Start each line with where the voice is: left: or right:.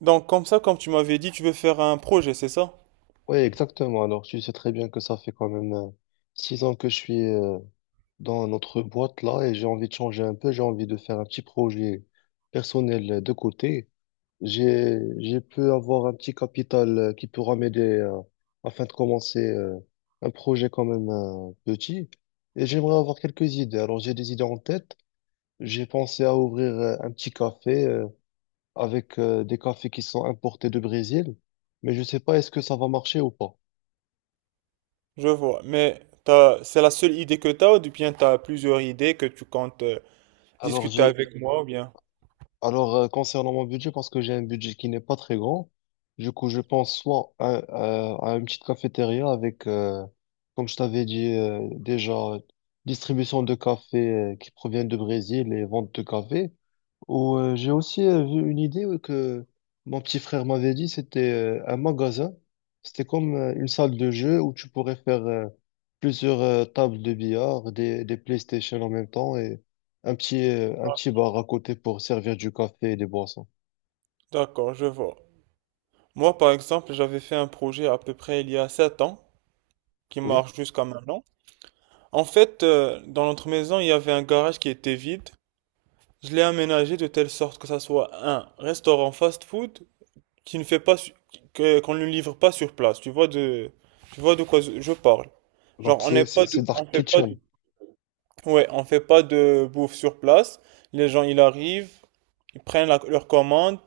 right: Donc comme ça, comme tu m'avais dit, tu veux faire un projet, c'est ça?
left: Oui, exactement. Alors, tu sais très bien que ça fait quand même 6 ans que je suis dans notre boîte là et j'ai envie de changer un peu. J'ai envie de faire un petit projet personnel de côté. J'ai pu avoir un petit capital qui pourra m'aider afin de commencer un projet quand même petit. Et j'aimerais avoir quelques idées. Alors, j'ai des idées en tête. J'ai pensé à ouvrir un petit café avec des cafés qui sont importés de Brésil, mais je sais pas est-ce que ça va marcher ou pas.
right: Je vois. Mais t'as, c'est la seule idée que t'as ou bien t'as plusieurs idées que tu comptes
left: Alors,
right: discuter
left: j'ai
right: avec moi ou bien?
left: Alors, concernant mon budget, parce que j'ai un budget qui n'est pas très grand, du coup, je pense soit à, à une petite cafétéria avec, comme je t'avais dit déjà, distribution de café qui provient du Brésil et vente de café. Ou, j'ai aussi vu une idée que mon petit frère m'avait dit, c'était un magasin. C'était comme une salle de jeu où tu pourrais faire plusieurs tables de billard, des PlayStation en même temps et un petit bar à côté pour servir du café et des boissons.
right: D'accord, je vois. Moi, par exemple, j'avais fait un projet à peu près il y a 7 ans qui
left: Oui.
right: marche jusqu'à maintenant. En fait, dans notre maison, il y avait un garage qui était vide. Je l'ai aménagé de telle sorte que ça soit un restaurant fast-food qui ne fait pas qu'on ne livre pas sur place. Tu vois de quoi je parle. Genre
left: Donc
right: on
left: c'est
right: n'est pas
left: c'est c'est
right: de on
left: Dark
right: fait pas.
left: Kitchen.
right: Ouais, on fait pas de bouffe sur place. Les gens, ils arrivent, ils prennent leur commande,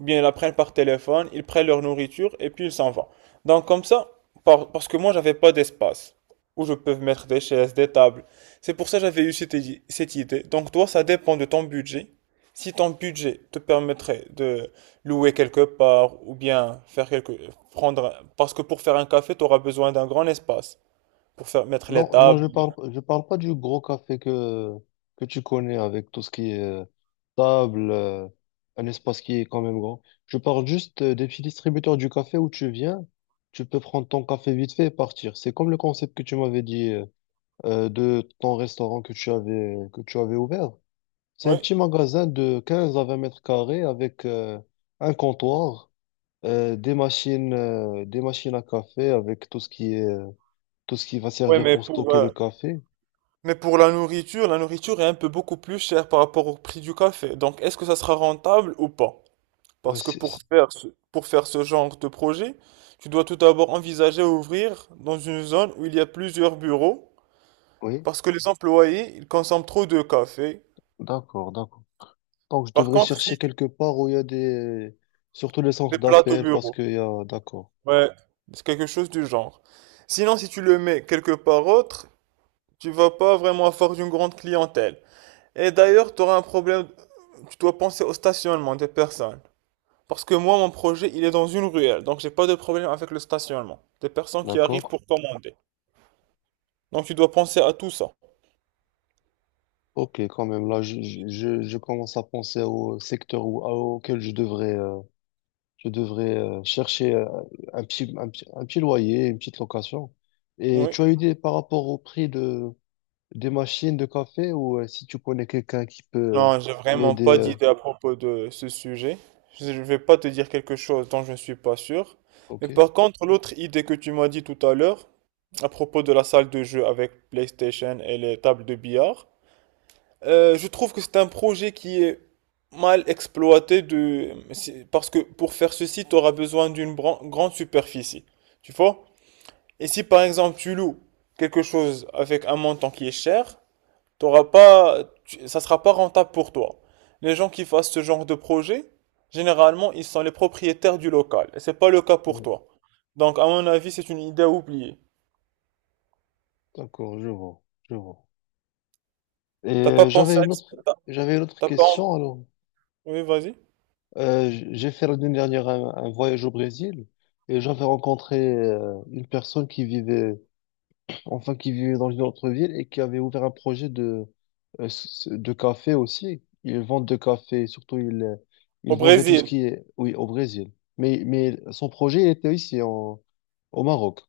right: ou bien ils la prennent par téléphone, ils prennent leur nourriture et puis ils s'en vont. Donc comme ça, parce que moi, j'avais pas d'espace où je peux mettre des chaises, des tables. C'est pour ça que j'avais eu cette idée. Donc toi, ça dépend de ton budget. Si ton budget te permettrait de louer quelque part ou bien faire quelque prendre, parce que pour faire un café, tu auras besoin d'un grand espace pour faire mettre les
left: Non, non, je
right: tables.
left: parle, je parle pas du gros café que tu connais avec tout ce qui est table, un espace qui est quand même grand. Je parle juste des petits distributeurs du café où tu viens, tu peux prendre ton café vite fait et partir. C'est comme le concept que tu m'avais dit de ton restaurant que tu avais ouvert. C'est un
right: Ouais,
left: petit magasin de 15 à 20 mètres carrés avec un comptoir, des machines à café avec tout ce qui va
right: ouais,
left: servir
right: mais
left: pour
right: pour,
left: stocker
right: euh,
left: le café.
right: mais pour la nourriture est un peu beaucoup plus chère par rapport au prix du café. Donc, est-ce que ça sera rentable ou pas?
left: Ouais,
right: Parce que pour faire ce genre de projet, tu dois tout d'abord envisager ouvrir dans une zone où il y a plusieurs bureaux,
left: oui,
right: parce que les employés, ils consomment trop de café.
left: d'accord, d'accord. Donc, je
right: Par
left: devrais
right: contre, si
left: chercher quelque part où il y a des. Surtout les centres
right: des plateaux
left: d'appel, parce
right: bureaux.
left: qu'il y a. D'accord,
right: Ouais, c'est quelque chose du genre. Sinon, si tu le mets quelque part autre, tu vas pas vraiment avoir une grande clientèle. Et d'ailleurs, tu auras un problème, tu dois penser au stationnement des personnes. Parce que moi, mon projet, il est dans une ruelle, donc j'ai pas de problème avec le stationnement des personnes qui arrivent
left: d'accord.
right: pour commander. Donc tu dois penser à tout ça.
left: Ok, quand même, là, je commence à penser au secteur où, auquel je devrais chercher un petit loyer, une petite location. Et
right: Oui.
left: tu as une idée par rapport au prix des machines de café ou si tu connais quelqu'un qui peut
right: Non, j'ai vraiment
left: m'aider
right: pas d'idée à propos de ce sujet. Je ne vais pas te dire quelque chose dont je ne suis pas sûr. Mais
left: ok,
right: par contre, l'autre idée que tu m'as dit tout à l'heure, à propos de la salle de jeu avec PlayStation et les tables de billard. Je trouve que c'est un projet qui est mal exploité parce que pour faire ceci, tu auras besoin d'une grande superficie. Tu vois? Et si par exemple tu loues quelque chose avec un montant qui est cher, t'auras pas, tu- ça sera pas rentable pour toi. Les gens qui fassent ce genre de projet, généralement, ils sont les propriétaires du local. Et c'est pas le cas pour
left: ouais,
right: toi. Donc, à mon avis, c'est une idée à oublier.
left: d'accord, je vois, je vois. Et
right: T'as pas pensé
left: j'avais
right: à,
left: une autre, j'avais une autre
right: t'as pas
left: question. Alors,
right: Oui, vas-y.
left: J'ai fait l'année dernière un voyage au Brésil et j'avais rencontré une personne qui vivait, enfin qui vivait dans une autre ville et qui avait ouvert un projet de café aussi. Ils vendent de café, surtout ils euh,
right: Au
left: ils vendaient tout ce
right: Brésil.
left: qui est, oui, au Brésil. Mais son projet était ici au Maroc.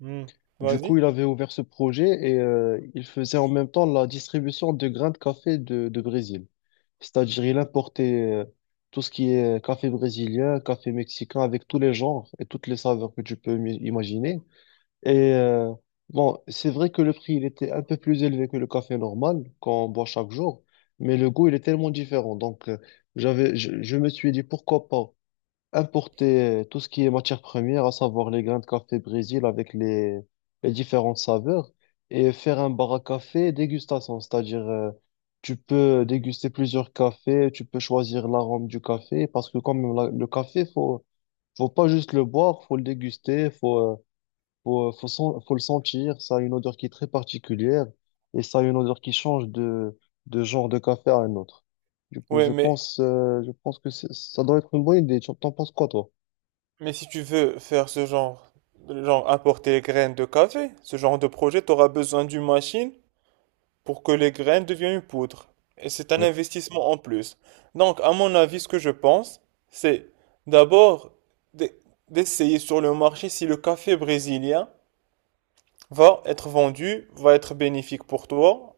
right: Hmm.
left: Du
right: Vas-y.
left: coup, il avait ouvert ce projet et il faisait en même temps la distribution de grains de café de Brésil. C'est-à-dire, il importait tout ce qui est café brésilien, café mexicain, avec tous les genres et toutes les saveurs que tu peux imaginer. Et bon, c'est vrai que le prix, il était un peu plus élevé que le café normal qu'on boit chaque jour, mais le goût, il est tellement différent. Donc, je me suis dit, pourquoi pas importer tout ce qui est matière première, à savoir les grains de café Brésil avec les différentes saveurs, et faire un bar à café dégustation, c'est-à-dire tu peux déguster plusieurs cafés, tu peux choisir l'arôme du café, parce que quand même la- le café, faut pas juste le boire, faut le déguster, faut, faut, faut, sen- faut le sentir, ça a une odeur qui est très particulière, et ça a une odeur qui change de genre de café à un autre. Du coup,
right: Oui,
left: je pense, euh, je pense que c'est- ça doit être une bonne idée. Tu- T'en penses quoi, toi?
right: mais si tu veux faire ce genre, genre apporter les graines de café, ce genre de projet, tu auras besoin d'une machine pour que les graines deviennent une poudre. Et c'est un
left: Oui,
right: investissement en plus. Donc, à mon avis, ce que je pense, c'est d'abord d'e- d'essayer sur le marché si le café brésilien va être vendu, va être bénéfique pour toi.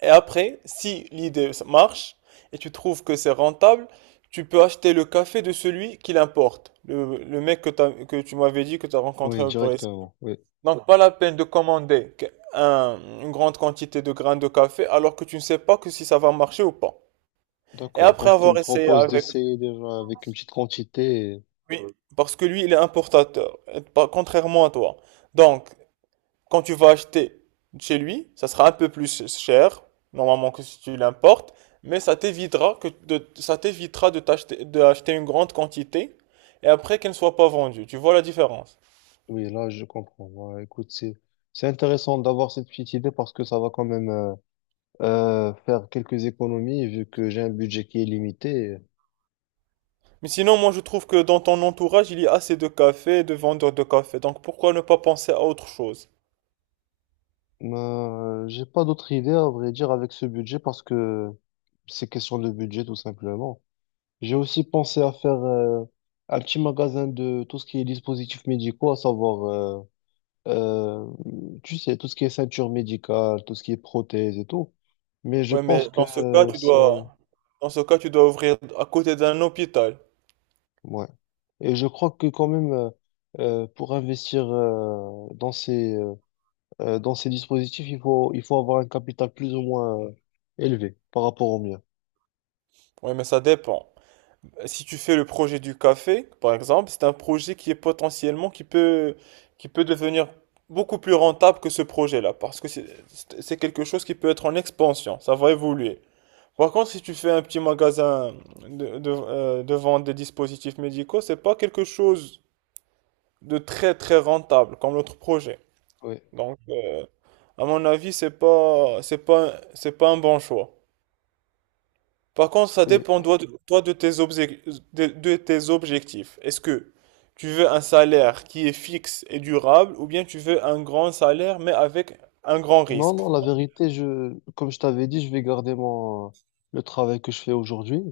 right: Et après, si l'idée marche et tu trouves que c'est rentable, tu peux acheter le café de celui qui l'importe. Le mec que tu m'avais dit que tu as
left: oui,
right: rencontré au Brésil.
left: directement. Oui,
right: Donc, pas la peine de commander une grande quantité de grains de café alors que tu ne sais pas que si ça va marcher ou pas. Et
left: d'accord.
right: après
left: Donc, tu
right: avoir
left: me
right: essayé
left: proposes
right: avec
left: d'essayer déjà avec une petite quantité. Et-
right: lui, parce que lui, il est importateur, et contrairement à toi. Donc, quand tu vas acheter chez lui, ça sera un peu plus cher, normalement, que si tu l'importes, mais ça t'évitera de acheter une grande quantité et après qu'elle ne soit pas vendue. Tu vois la différence?
left: Oui, là, je comprends. Ouais, écoute, c'est intéressant d'avoir cette petite idée parce que ça va quand même faire quelques économies vu que j'ai un budget qui est limité.
right: Mais sinon, moi, je trouve que dans ton entourage, il y a assez de cafés et de vendeurs de café. Donc, pourquoi ne pas penser à autre chose?
left: Mais j'ai pas d'autre idée, à vrai dire, avec ce budget parce que c'est question de budget, tout simplement. J'ai aussi pensé à faire un petit magasin de tout ce qui est dispositifs médicaux, à savoir. Euh, tu sais, tout ce qui est ceinture médicale, tout ce qui est prothèse et tout. Mais je
right: Ouais,
left: pense
right: mais
left: que
right: dans ce cas,
left: c'est.
right: dans ce cas, tu dois ouvrir à côté d'un hôpital.
left: Ouais. Et je crois que quand même, pour investir dans ces dispositifs, il faut avoir un capital plus ou moins élevé par rapport au mien.
right: Oui, mais ça dépend. Si tu fais le projet du café, par exemple, c'est un projet qui est potentiellement, qui peut devenir beaucoup plus rentable que ce projet-là, parce que c'est quelque chose qui peut être en expansion, ça va évoluer. Par contre, si tu fais un petit magasin de vente des dispositifs médicaux, c'est pas quelque chose de très très rentable comme l'autre projet.
left: Oui.
right: Donc, à mon avis, c'est pas un bon choix. Par contre, ça dépend toi de tes objectifs. Est-ce que tu veux un salaire qui est fixe et durable ou bien tu veux un grand salaire mais avec un grand
left: Non,
right: risque?
left: non, la vérité, comme je t'avais dit, je vais garder le travail que je fais aujourd'hui.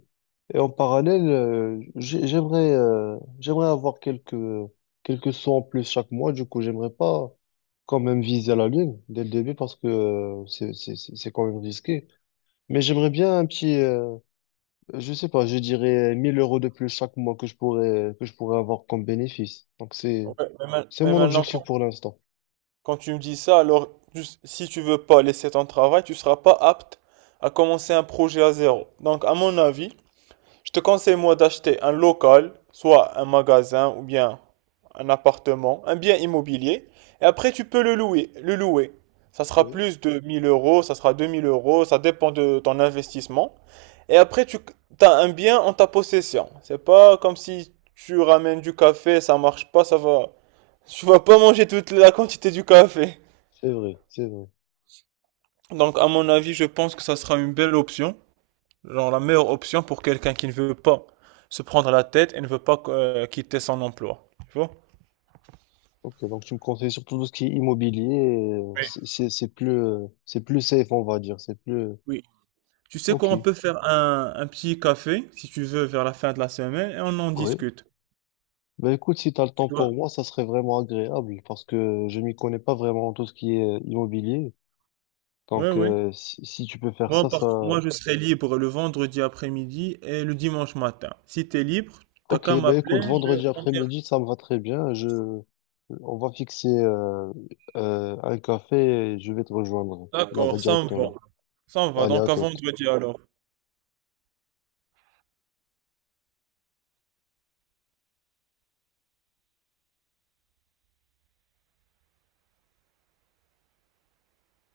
left: Et en parallèle, j'aimerais avoir quelques sous en plus chaque mois. Du coup, j'aimerais pas quand même viser la lune dès le début parce que c'est quand même risqué. Mais j'aimerais bien je sais pas, je dirais 1 000 € de plus chaque mois que je pourrais avoir comme bénéfice. Donc
right: Ouais,
left: c'est,
right: mais
left: c'est
right: mais
left: mon
right: maintenant,
left: objectif pour l'instant.
right: quand tu me dis ça, alors si tu veux pas laisser ton travail, tu seras pas apte à commencer un projet à zéro. Donc, à mon avis, je te conseille moi d'acheter un local, soit un magasin ou bien un appartement, un bien immobilier, et après tu peux le louer. Ça sera
left: Oui,
right: plus de 1 000 euros, ça sera 2 000 euros, ça dépend de ton investissement. Et après tu as un bien en ta possession. C'est pas comme si tu ramènes du café, ça marche pas, ça va. Tu vas pas manger toute la quantité du café.
left: c'est vrai, c'est vrai.
right: Donc à mon avis, je pense que ça sera une belle option. Genre la meilleure option pour quelqu'un qui ne veut pas se prendre la tête et ne veut pas quitter son emploi. Tu vois?
left: Ok, donc tu me conseilles surtout tout ce qui est immobilier, euh,
right: Oui.
left: c'est c'est- c'est plus, euh, c'est plus safe, on va dire, c'est plus.
right: Oui. Tu sais quoi, on
left: Ok,
right: peut faire un petit café, si tu veux, vers la fin de la semaine et on en
left: oui.
right: discute.
left: Ben écoute, si tu as le
right: Tu
left: temps
right: dois.
left: pour moi, ça serait vraiment agréable parce que je m'y connais pas vraiment en tout ce qui est immobilier.
right: Oui,
left: Donc
right: oui.
left: si tu peux faire
right: Moi,
left: ça, ça.
right: par... Moi, je serai libre le vendredi après-midi et le dimanche matin. Si tu es libre, t'as
left: Ok,
right: qu'à
left: ben
right: m'appeler,
left: écoute,
right: je...
left: vendredi
right: on vient.
left: après-midi, ça me va très bien. Je. On va fixer un café et je vais te rejoindre là-bas
right: D'accord, ça me va.
left: directement.
right: Ça me va,
left: Allez,
right: donc
left: à
right: à
left: toi.
right: vendredi alors.